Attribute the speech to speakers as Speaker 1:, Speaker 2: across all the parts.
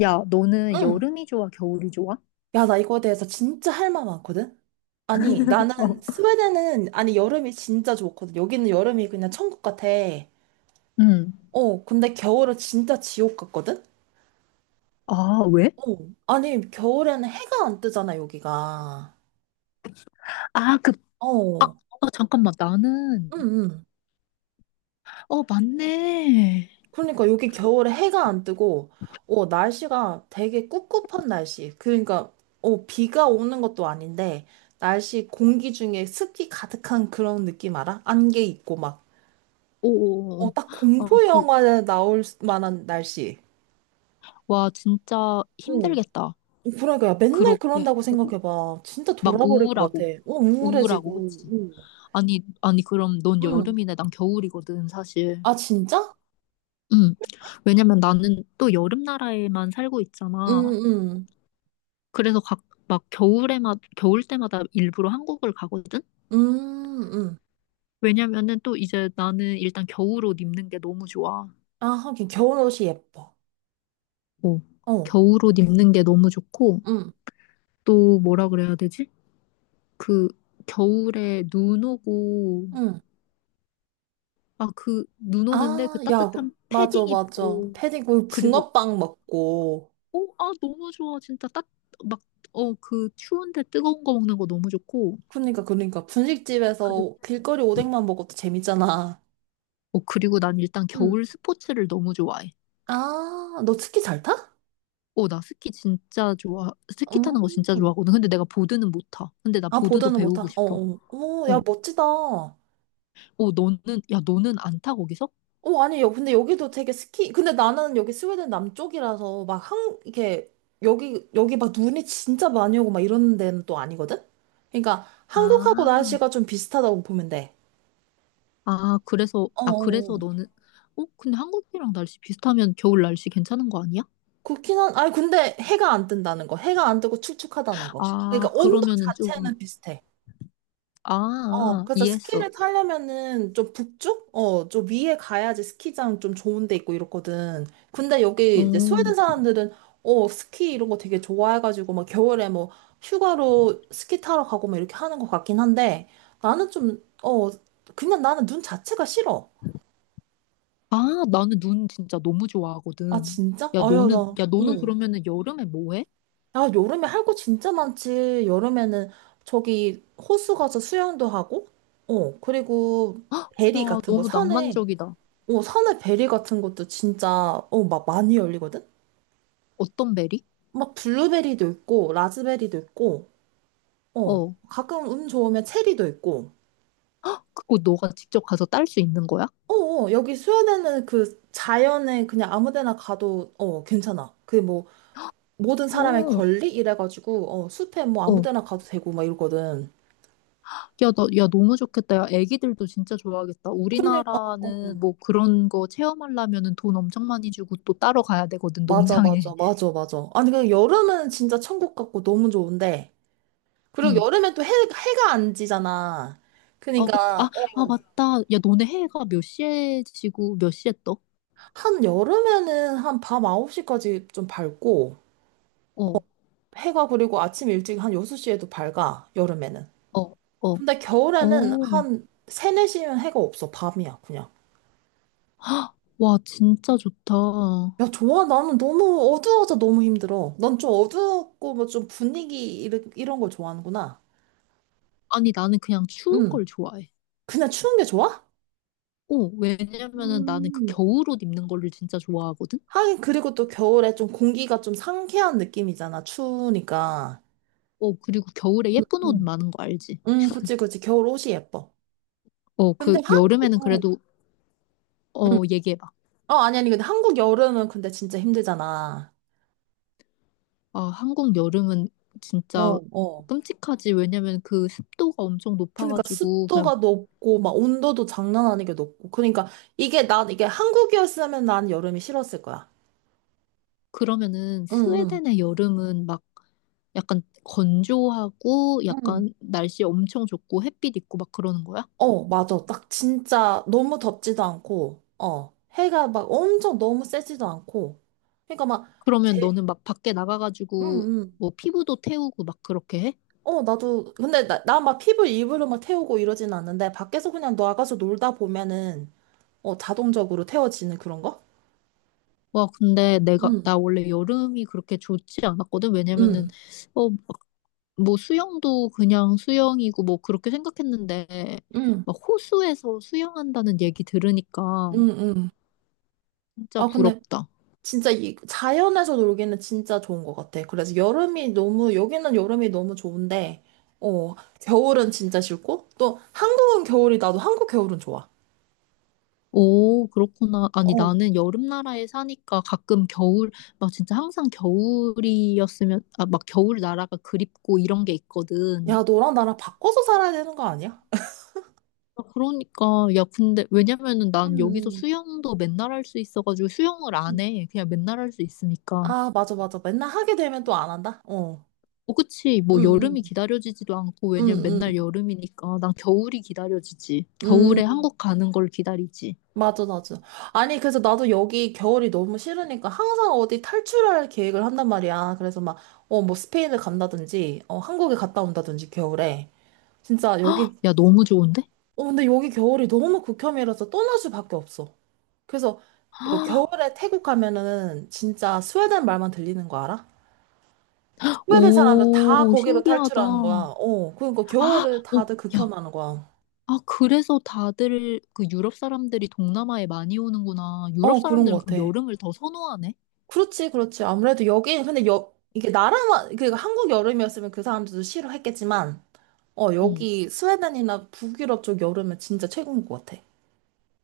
Speaker 1: 야, 너는
Speaker 2: 응.
Speaker 1: 여름이 좋아, 겨울이 좋아?
Speaker 2: 야, 나 이거에 대해서 진짜 할 말 많거든? 아니,
Speaker 1: 어,
Speaker 2: 여름이 진짜 좋거든. 여기는 여름이 그냥 천국 같아.
Speaker 1: 응.
Speaker 2: 근데 겨울은 진짜 지옥 같거든?
Speaker 1: 아, 왜?
Speaker 2: 어. 아니, 겨울에는 해가 안 뜨잖아, 여기가.
Speaker 1: 아, 그,
Speaker 2: 어.
Speaker 1: 어, 잠깐만, 나는,
Speaker 2: 응, 응.
Speaker 1: 맞네.
Speaker 2: 그러니까 여기 겨울에 해가 안 뜨고, 날씨가 되게 꿉꿉한 날씨. 그러니까, 비가 오는 것도 아닌데, 날씨 공기 중에 습기 가득한 그런 느낌 알아? 안개 있고 막.
Speaker 1: 오,
Speaker 2: 딱
Speaker 1: 아,
Speaker 2: 공포
Speaker 1: 그,
Speaker 2: 영화에 나올 만한 날씨.
Speaker 1: 와, 진짜
Speaker 2: 어.
Speaker 1: 힘들겠다.
Speaker 2: 그러니까 야, 맨날
Speaker 1: 그렇게,
Speaker 2: 그런다고 생각해봐. 진짜
Speaker 1: 막
Speaker 2: 돌아버릴 것 같아.
Speaker 1: 우울하고,
Speaker 2: 우울해지고.
Speaker 1: 그치?
Speaker 2: 어.
Speaker 1: 아니, 아니, 그럼 넌
Speaker 2: 응.
Speaker 1: 여름이네, 난 겨울이거든, 사실.
Speaker 2: 아, 진짜?
Speaker 1: 응. 왜냐면 나는 또 여름 나라에만 살고
Speaker 2: 응,
Speaker 1: 있잖아.
Speaker 2: 응.
Speaker 1: 그래서 각, 막 겨울 때마다 일부러 한국을 가거든?
Speaker 2: 응.
Speaker 1: 왜냐면은 또 이제 나는 일단 겨울옷 입는 게 너무 좋아.
Speaker 2: 아, 하긴 겨울옷이 예뻐.
Speaker 1: 어.
Speaker 2: 어.
Speaker 1: 겨울옷 입는 게 너무 좋고,
Speaker 2: 응,
Speaker 1: 또 뭐라 그래야 되지? 그 겨울에 눈 오고,
Speaker 2: 응.
Speaker 1: 그 눈 오는데 그
Speaker 2: 아, 야,
Speaker 1: 따뜻한
Speaker 2: 맞아,
Speaker 1: 패딩
Speaker 2: 맞아.
Speaker 1: 입고,
Speaker 2: 패딩, 그
Speaker 1: 그리고,
Speaker 2: 붕어빵 먹고.
Speaker 1: 너무 좋아. 진짜 따, 막, 어, 그 추운데 뜨거운 거 먹는 거 너무 좋고,
Speaker 2: 그러니까, 그러니까.
Speaker 1: 그리고,
Speaker 2: 분식집에서 길거리 오뎅만 먹어도 재밌잖아.
Speaker 1: 그리고 난 일단
Speaker 2: 응.
Speaker 1: 겨울 스포츠를 너무 좋아해.
Speaker 2: 아, 너 스키 잘 타?
Speaker 1: 나 스키 진짜 좋아. 스키 타는 거 진짜
Speaker 2: 음.
Speaker 1: 좋아하거든. 근데 내가 보드는 못 타. 근데 나
Speaker 2: 아,
Speaker 1: 보드도
Speaker 2: 보드는
Speaker 1: 배우고
Speaker 2: 못하. 어,
Speaker 1: 싶어.
Speaker 2: 어. 어, 야,
Speaker 1: 어,
Speaker 2: 멋지다. 어,
Speaker 1: 어, 너는, 야, 너는 안 타, 거기서?
Speaker 2: 아니, 근데 여기도 되게 스키, 근데 나는 여기 스웨덴 남쪽이라서 막 이렇게, 여기 막 눈이 진짜 많이 오고 막 이런 데는 또 아니거든? 그러니까 한국하고
Speaker 1: 아,
Speaker 2: 날씨가 좀 비슷하다고 보면 돼.
Speaker 1: 아, 그래서,
Speaker 2: 어, 어.
Speaker 1: 아, 그래서
Speaker 2: 어.
Speaker 1: 너는, 근데 한국이랑 날씨 비슷하면 겨울 날씨 괜찮은 거 아니야?
Speaker 2: 그렇긴 한, 아니, 근데 해가 안 뜬다는 거. 해가 안 뜨고 축축하다는 거.
Speaker 1: 아,
Speaker 2: 그러니까 온도
Speaker 1: 그러면은 좀,
Speaker 2: 자체는 비슷해.
Speaker 1: 아,
Speaker 2: 어,
Speaker 1: 아,
Speaker 2: 그래서
Speaker 1: 이해했어.
Speaker 2: 스키를 타려면은 좀 북쪽? 좀 위에 가야지 스키장 좀 좋은 데 있고 이렇거든. 근데 여기
Speaker 1: 어,
Speaker 2: 이제 스웨덴 사람들은 스키 이런 거 되게 좋아해가지고 막 겨울에 뭐 휴가로 스키 타러 가고 막 이렇게 하는 것 같긴 한데 나는 좀, 어, 그냥 나는 눈 자체가 싫어.
Speaker 1: 아, 나는 눈 진짜 너무
Speaker 2: 아,
Speaker 1: 좋아하거든.
Speaker 2: 진짜? 아유, 나,
Speaker 1: 야, 너는
Speaker 2: 어.
Speaker 1: 그러면은 여름에 뭐 해?
Speaker 2: 야, 여름에 할 거 진짜 많지. 여름에는 저기 호수 가서 수영도 하고, 그리고 베리
Speaker 1: 야,
Speaker 2: 같은 거
Speaker 1: 너무
Speaker 2: 산에
Speaker 1: 낭만적이다.
Speaker 2: 산에 베리 같은 것도 진짜, 막 많이 열리거든?
Speaker 1: 어떤 베리?
Speaker 2: 막 블루베리도 있고, 라즈베리도 있고,
Speaker 1: 어,
Speaker 2: 가끔 운 좋으면 체리도 있고,
Speaker 1: 그거 너가 직접 가서 딸 수 있는 거야?
Speaker 2: 어, 어, 여기 스웨덴은 그 자연에 그냥 아무 데나 가도, 괜찮아. 그 뭐, 모든 사람의
Speaker 1: 어,
Speaker 2: 권리? 이래가지고, 숲에 뭐 아무
Speaker 1: 어.
Speaker 2: 데나 가도 되고, 막 이러거든.
Speaker 1: 야, 너무 좋겠다. 야, 애기들도 진짜 좋아하겠다.
Speaker 2: 그러니까,
Speaker 1: 우리나라는 뭐 그런 거 체험하려면은 돈 엄청 많이 주고 또 따로 가야 되거든,
Speaker 2: 맞아,
Speaker 1: 농장에.
Speaker 2: 맞아, 맞아, 맞아. 아니, 그 여름은 진짜 천국 같고 너무 좋은데, 그리고
Speaker 1: 응.
Speaker 2: 여름엔 또 해, 해가 안 지잖아.
Speaker 1: 아, 그, 아,
Speaker 2: 그니까, 러
Speaker 1: 아, 맞다. 야, 너네 해가 몇 시에 지고 몇 시에 떠?
Speaker 2: 한 여름에는 한 밤 9시까지 좀 밝고,
Speaker 1: 어,
Speaker 2: 해가 그리고 아침 일찍 한 6시에도 밝아, 여름에는.
Speaker 1: 어, 어,
Speaker 2: 근데
Speaker 1: 어.
Speaker 2: 겨울에는 한 3, 4시면 해가 없어, 밤이야, 그냥.
Speaker 1: 와, 진짜 좋다.
Speaker 2: 야, 좋아. 나는 너무 어두워서 너무 힘들어. 넌 좀 어두웠고, 뭐 좀 분위기 이런 걸 좋아하는구나.
Speaker 1: 아니, 나는 그냥 추운
Speaker 2: 응.
Speaker 1: 걸 좋아해.
Speaker 2: 그냥 추운 게 좋아?
Speaker 1: 왜냐면은 나는 그
Speaker 2: 음.
Speaker 1: 겨울 옷 입는 거를 진짜 좋아하거든?
Speaker 2: 하긴, 그리고 또 겨울에 좀 공기가 좀 상쾌한 느낌이잖아, 추우니까.
Speaker 1: 그리고 겨울에
Speaker 2: 응,
Speaker 1: 예쁜 옷 많은 거 알지?
Speaker 2: 그치, 그치. 겨울 옷이 예뻐. 근데
Speaker 1: 그
Speaker 2: 한국,
Speaker 1: 여름에는
Speaker 2: 어,
Speaker 1: 그래도,
Speaker 2: 응.
Speaker 1: 얘기해봐.
Speaker 2: 아니, 아니, 근데 한국 여름은 근데 진짜 힘들잖아.
Speaker 1: 아, 한국 여름은
Speaker 2: 어,
Speaker 1: 진짜
Speaker 2: 어.
Speaker 1: 끔찍하지. 왜냐면 그 습도가 엄청
Speaker 2: 그러니까
Speaker 1: 높아가지고, 그냥,
Speaker 2: 습도가 높고, 막 온도도 장난 아니게 높고. 그러니까 이게 한국이었으면 난 여름이 싫었을 거야.
Speaker 1: 그러면은
Speaker 2: 응, 응,
Speaker 1: 스웨덴의 여름은 막 약간 건조하고,
Speaker 2: 응.
Speaker 1: 약간 날씨 엄청 좋고, 햇빛 있고 막 그러는 거야?
Speaker 2: 어, 맞아. 딱 진짜 너무 덥지도 않고, 어. 해가 막 엄청 너무 세지도 않고. 그러니까 막,
Speaker 1: 그러면
Speaker 2: 제,
Speaker 1: 너는 막 밖에
Speaker 2: 응,
Speaker 1: 나가가지고,
Speaker 2: 응.
Speaker 1: 뭐 피부도 태우고 막 그렇게 해?
Speaker 2: 나도, 근데 나 막 피부 일부러 막 태우고 이러진 않는데, 밖에서 그냥 나가서 놀다 보면은, 자동적으로 태워지는 그런 거? 응.
Speaker 1: 나 원래 여름이 그렇게 좋지 않았거든? 왜냐면은,
Speaker 2: 응,
Speaker 1: 어, 뭐 수영도 그냥 수영이고 뭐 그렇게 생각했는데
Speaker 2: 응,
Speaker 1: 막 호수에서 수영한다는 얘기 들으니까
Speaker 2: 응, 응.
Speaker 1: 진짜
Speaker 2: 아, 근데
Speaker 1: 부럽다.
Speaker 2: 진짜 이 자연에서 놀기는 진짜 좋은 것 같아. 그래서 여름이 너무, 여기는 여름이 너무 좋은데, 어, 겨울은 진짜 싫고, 또 한국은 겨울이, 나도 한국 겨울은 좋아.
Speaker 1: 오, 그렇구나. 아니
Speaker 2: 어.
Speaker 1: 나는 여름 나라에 사니까 가끔 겨울 막 진짜 항상 겨울이었으면 막 겨울 나라가 그립고 이런 게 있거든.
Speaker 2: 야, 너랑 나랑 바꿔서 살아야 되는 거 아니야?
Speaker 1: 그러니까 야 근데 왜냐면은 난 여기서
Speaker 2: 응,
Speaker 1: 수영도 맨날 할 수 있어가지고 수영을 안
Speaker 2: 응.
Speaker 1: 해. 그냥 맨날 할 수 있으니까.
Speaker 2: 아, 맞아, 맞아. 맨날 하게 되면 또 안 한다? 어.
Speaker 1: 그치.
Speaker 2: 응,
Speaker 1: 뭐 여름이
Speaker 2: 응,
Speaker 1: 기다려지지도 않고,
Speaker 2: 응,
Speaker 1: 왜냐면
Speaker 2: 응.
Speaker 1: 맨날 여름이니까. 난 겨울이 기다려지지. 겨울에
Speaker 2: 응.
Speaker 1: 한국 가는 걸 기다리지.
Speaker 2: 맞아, 맞아. 아니, 그래서 나도 여기 겨울이 너무 싫으니까 항상 어디 탈출할 계획을 한단 말이야. 그래서 막, 뭐 스페인을 간다든지, 한국에 갔다 온다든지, 겨울에. 진짜 여기,
Speaker 1: 야, 너무 좋은데?
Speaker 2: 근데 여기 겨울이 너무 극혐이라서 떠날 수밖에 없어. 그래서 이거 겨울에 태국 가면은 진짜 스웨덴 말만 들리는 거 알아? 스웨덴 사람들 다
Speaker 1: 오,
Speaker 2: 거기로
Speaker 1: 신기하다.
Speaker 2: 탈출하는
Speaker 1: 아,
Speaker 2: 거야. 그러니까 겨울을
Speaker 1: 오,
Speaker 2: 다들
Speaker 1: 야.
Speaker 2: 극혐하는 거야.
Speaker 1: 그래서 다들 그 유럽 사람들이 동남아에 많이 오는구나. 유럽
Speaker 2: 어, 그런
Speaker 1: 사람들은
Speaker 2: 것
Speaker 1: 그럼
Speaker 2: 같아.
Speaker 1: 여름을 더 선호하네?
Speaker 2: 그렇지, 그렇지. 아무래도 여기, 근데 이게 그 한국 여름이었으면 그 사람들도 싫어했겠지만,
Speaker 1: 응.
Speaker 2: 여기 스웨덴이나 북유럽 쪽 여름은 진짜 최고인 것 같아.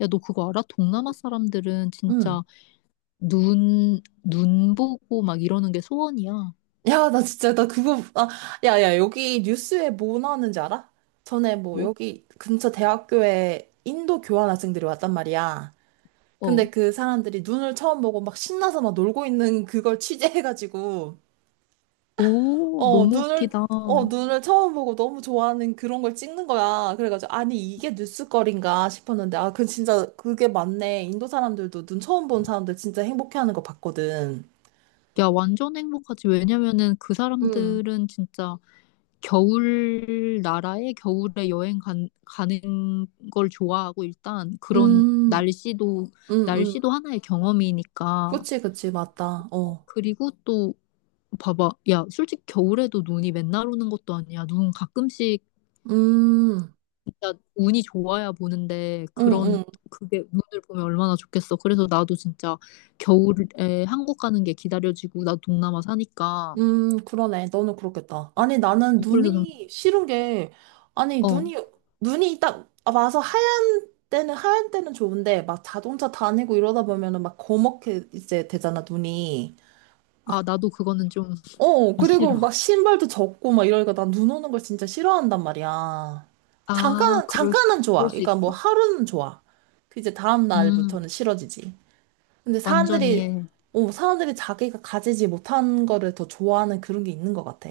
Speaker 1: 야, 너 그거 알아? 동남아 사람들은
Speaker 2: 응.
Speaker 1: 진짜 눈 보고 막 이러는 게 소원이야.
Speaker 2: 야, 나 진짜, 나 그거, 아, 야, 야, 여기 뉴스에 뭐 나왔는지 알아? 전에 뭐
Speaker 1: 뭐?
Speaker 2: 여기 근처 대학교에 인도 교환 학생들이 왔단 말이야.
Speaker 1: 어.
Speaker 2: 근데 그 사람들이 눈을 처음 보고 막 신나서 막 놀고 있는 그걸 취재해가지고,
Speaker 1: 오,
Speaker 2: 어,
Speaker 1: 너무
Speaker 2: 눈을,
Speaker 1: 웃기다.
Speaker 2: 눈을 처음 보고 너무 좋아하는 그런 걸 찍는 거야. 그래가지고, 아니, 이게 뉴스거리인가 싶었는데, 아, 그 진짜 그게 맞네. 인도 사람들도 눈 처음 본 사람들 진짜 행복해하는 거 봤거든.
Speaker 1: 야, 완전 행복하지. 왜냐면은 그
Speaker 2: 음,
Speaker 1: 사람들은 진짜 겨울 나라에 겨울에 여행 가는 걸 좋아하고 일단 그런
Speaker 2: 음, 음, 음.
Speaker 1: 날씨도 하나의 경험이니까.
Speaker 2: 그치, 그치, 맞다. 어.
Speaker 1: 그리고 또 봐봐. 야, 솔직히 겨울에도 눈이 맨날 오는 것도 아니야. 눈 가끔씩
Speaker 2: 음,
Speaker 1: 진짜 운이 좋아야 보는데
Speaker 2: 응
Speaker 1: 그런
Speaker 2: 응
Speaker 1: 그게 눈을 보면 얼마나 좋겠어. 그래서 나도 진짜 겨울에 한국 가는 게 기다려지고 나도 동남아 사니까
Speaker 2: 그러네. 너는 그렇겠다. 아니, 나는
Speaker 1: 어, 그래서 난,
Speaker 2: 눈이 싫은 게, 아니,
Speaker 1: 어
Speaker 2: 눈이 딱 와서 하얀 때는 좋은데, 막 자동차 다니고 이러다 보면은 막 거먹게 이제 되잖아, 눈이.
Speaker 1: 아, 나도 그거는 좀
Speaker 2: 그리고
Speaker 1: 싫어.
Speaker 2: 막 신발도 젖고 막 이러니까 난 눈 오는 걸 진짜 싫어한단 말이야.
Speaker 1: 아, 그럴 수,
Speaker 2: 잠깐은 좋아.
Speaker 1: 그럴 수
Speaker 2: 그러니까 뭐
Speaker 1: 있어.
Speaker 2: 하루는 좋아. 그 이제 다음
Speaker 1: 음,
Speaker 2: 날부터는 싫어지지. 근데
Speaker 1: 완전 이해해.
Speaker 2: 사람들이 자기가 가지지 못한 거를 더 좋아하는 그런 게 있는 것 같아.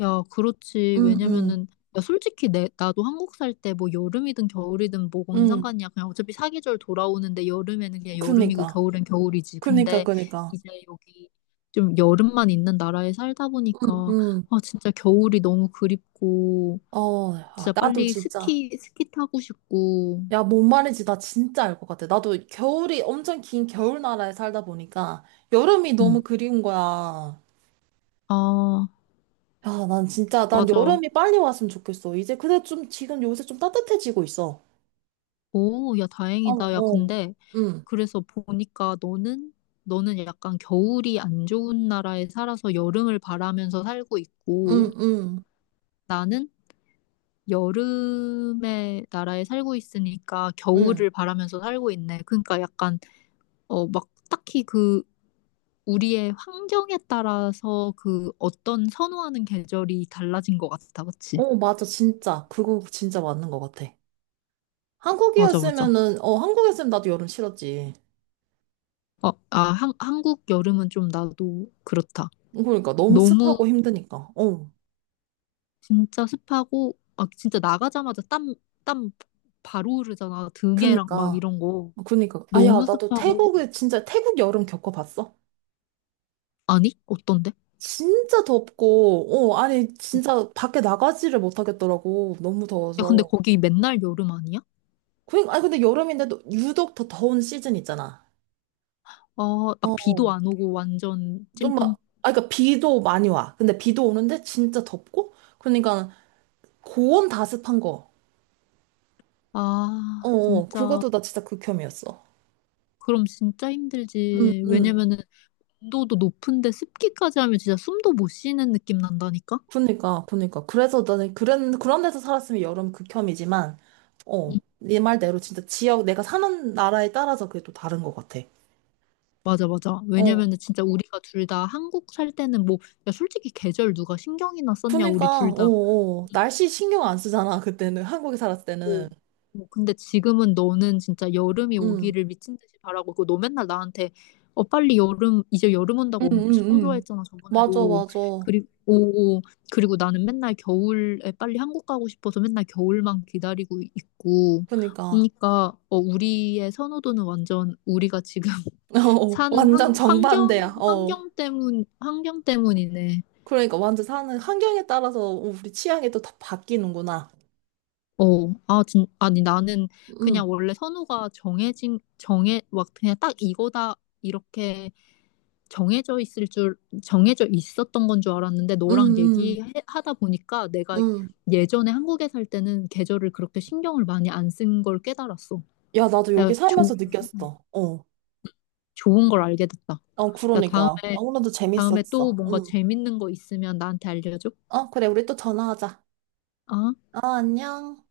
Speaker 1: 야, 그렇지.
Speaker 2: 응, 응,
Speaker 1: 왜냐면은, 야, 솔직히 나도 한국 살 때 뭐 여름이든 겨울이든 뭐뭔
Speaker 2: 응.
Speaker 1: 상관이야. 그냥 어차피 사계절 돌아오는데 여름에는 그냥 여름이고
Speaker 2: 그니까.
Speaker 1: 겨울엔 겨울이지.
Speaker 2: 그니까,
Speaker 1: 근데
Speaker 2: 그니까.
Speaker 1: 이제 여기 좀 여름만 있는 나라에 살다
Speaker 2: 응,
Speaker 1: 보니까,
Speaker 2: 응.
Speaker 1: 아, 진짜 겨울이 너무 그립고,
Speaker 2: 아,
Speaker 1: 진짜
Speaker 2: 나도
Speaker 1: 빨리
Speaker 2: 진짜.
Speaker 1: 스키 타고 싶고,
Speaker 2: 야, 뭔 말인지 나 진짜 알 것 같아. 나도 겨울이 엄청 긴 겨울 나라에 살다 보니까 여름이 너무
Speaker 1: 음.
Speaker 2: 그리운 거야.
Speaker 1: 아,
Speaker 2: 야, 난 진짜, 난
Speaker 1: 맞아.
Speaker 2: 여름이 빨리 왔으면 좋겠어. 이제 근데 좀 지금 요새 좀 따뜻해지고 있어.
Speaker 1: 오, 야,
Speaker 2: 어,
Speaker 1: 다행이다. 야,
Speaker 2: 어.
Speaker 1: 근데,
Speaker 2: 응,
Speaker 1: 그래서 보니까 너는 약간 겨울이 안 좋은 나라에 살아서 여름을 바라면서 살고 있고,
Speaker 2: 응, 응,
Speaker 1: 나는 여름의 나라에 살고 있으니까
Speaker 2: 응.
Speaker 1: 겨울을 바라면서 살고 있네. 그러니까 약간, 막 딱히 그, 우리의 환경에 따라서 그 어떤 선호하는 계절이 달라진 것 같다. 그치?
Speaker 2: 어, 맞아. 진짜. 그거 진짜 맞는 것 같아.
Speaker 1: 맞아, 맞아.
Speaker 2: 한국이었으면은, 한국이었으면 나도 여름 싫었지.
Speaker 1: 한국 여름은 좀 나도 그렇다.
Speaker 2: 그러니까 너무 습하고
Speaker 1: 너무
Speaker 2: 힘드니까. 어.
Speaker 1: 진짜 습하고 진짜 나가자마자 땀 바로 흐르잖아 등에랑 막
Speaker 2: 그니까.
Speaker 1: 이런 거
Speaker 2: 그니까. 아, 야,
Speaker 1: 너무
Speaker 2: 나도
Speaker 1: 습하고
Speaker 2: 태국에 진짜 태국 여름 겪어봤어.
Speaker 1: 아니 어떤데?
Speaker 2: 진짜 덥고, 아니, 진짜 밖에 나가지를 못하겠더라고. 너무
Speaker 1: 야 근데
Speaker 2: 더워서.
Speaker 1: 거기 맨날 여름 아니야?
Speaker 2: 그니까, 아니, 근데 여름인데도 유독 더 더운 시즌 있잖아.
Speaker 1: 아막
Speaker 2: 어.
Speaker 1: 비도 안 오고 완전 찜통
Speaker 2: 그니까 비도 많이 와. 근데 비도 오는데 진짜 덥고, 그러니까 고온 다습한 거. 어,
Speaker 1: 아
Speaker 2: 어,
Speaker 1: 진짜
Speaker 2: 그것도 나 진짜 극혐이었어.
Speaker 1: 그럼 진짜
Speaker 2: 응,
Speaker 1: 힘들지
Speaker 2: 응.
Speaker 1: 왜냐면은 온도도 높은데 습기까지 하면 진짜 숨도 못 쉬는 느낌 난다니까?
Speaker 2: 그니까, 그니까. 그래서 나는 그런 데서 살았으면 여름 극혐이지만,
Speaker 1: 응,
Speaker 2: 네 말대로 진짜 내가 사는 나라에 따라서 그게 또 다른 것 같아.
Speaker 1: 맞아 맞아
Speaker 2: 어.
Speaker 1: 왜냐면은 진짜 우리가 둘 다 한국 살 때는 뭐 야 솔직히 계절 누가 신경이나 썼냐 우리
Speaker 2: 그니까,
Speaker 1: 둘다
Speaker 2: 어, 어. 날씨 신경 안 쓰잖아, 그때는. 한국에 살았을 때는.
Speaker 1: 오. 뭐 근데 지금은 너는 진짜 여름이
Speaker 2: 음.
Speaker 1: 오기를 미친 듯이 바라고 있고 너 맨날 나한테 빨리 여름 이제 여름
Speaker 2: 응,
Speaker 1: 온다고
Speaker 2: 응, 응.
Speaker 1: 엄청
Speaker 2: 응.
Speaker 1: 좋아했잖아
Speaker 2: 맞아,
Speaker 1: 저번에도
Speaker 2: 맞아.
Speaker 1: 그리고 오, 그리고 나는 맨날 겨울에 빨리 한국 가고 싶어서 맨날 겨울만 기다리고 있고
Speaker 2: 그니까.
Speaker 1: 그러니까 우리의 선호도는 완전 우리가 지금
Speaker 2: 어,
Speaker 1: 사는
Speaker 2: 완전
Speaker 1: 환, 환경
Speaker 2: 정반대야. 어.
Speaker 1: 환경 때문 환경 때문이네
Speaker 2: 그러니까 완전 사는 환경에 따라서 우리 취향이 또 다 바뀌는구나.
Speaker 1: 아니, 나는
Speaker 2: 응,
Speaker 1: 그냥 원래 선호가 막 그냥 딱 이거다, 이렇게 정해져 있을 줄, 정해져 있었던 건 줄 알았는데,
Speaker 2: 응,
Speaker 1: 너랑
Speaker 2: 응,
Speaker 1: 얘기하다 보니까 내가
Speaker 2: 응.
Speaker 1: 예전에 한국에 살 때는 계절을 그렇게 신경을 많이 안 쓴 걸 깨달았어.
Speaker 2: 야, 나도
Speaker 1: 야,
Speaker 2: 여기
Speaker 1: 조,
Speaker 2: 살면서 느꼈어. 어.
Speaker 1: 좋은 걸 알게 됐다.
Speaker 2: 어,
Speaker 1: 야,
Speaker 2: 그러니까.
Speaker 1: 다음에,
Speaker 2: 오늘도
Speaker 1: 다음에 또
Speaker 2: 재밌었어.
Speaker 1: 뭔가
Speaker 2: 응.
Speaker 1: 재밌는 거 있으면 나한테 알려줘.
Speaker 2: 어, 그래, 우리 또 전화하자.
Speaker 1: 아.
Speaker 2: 안녕.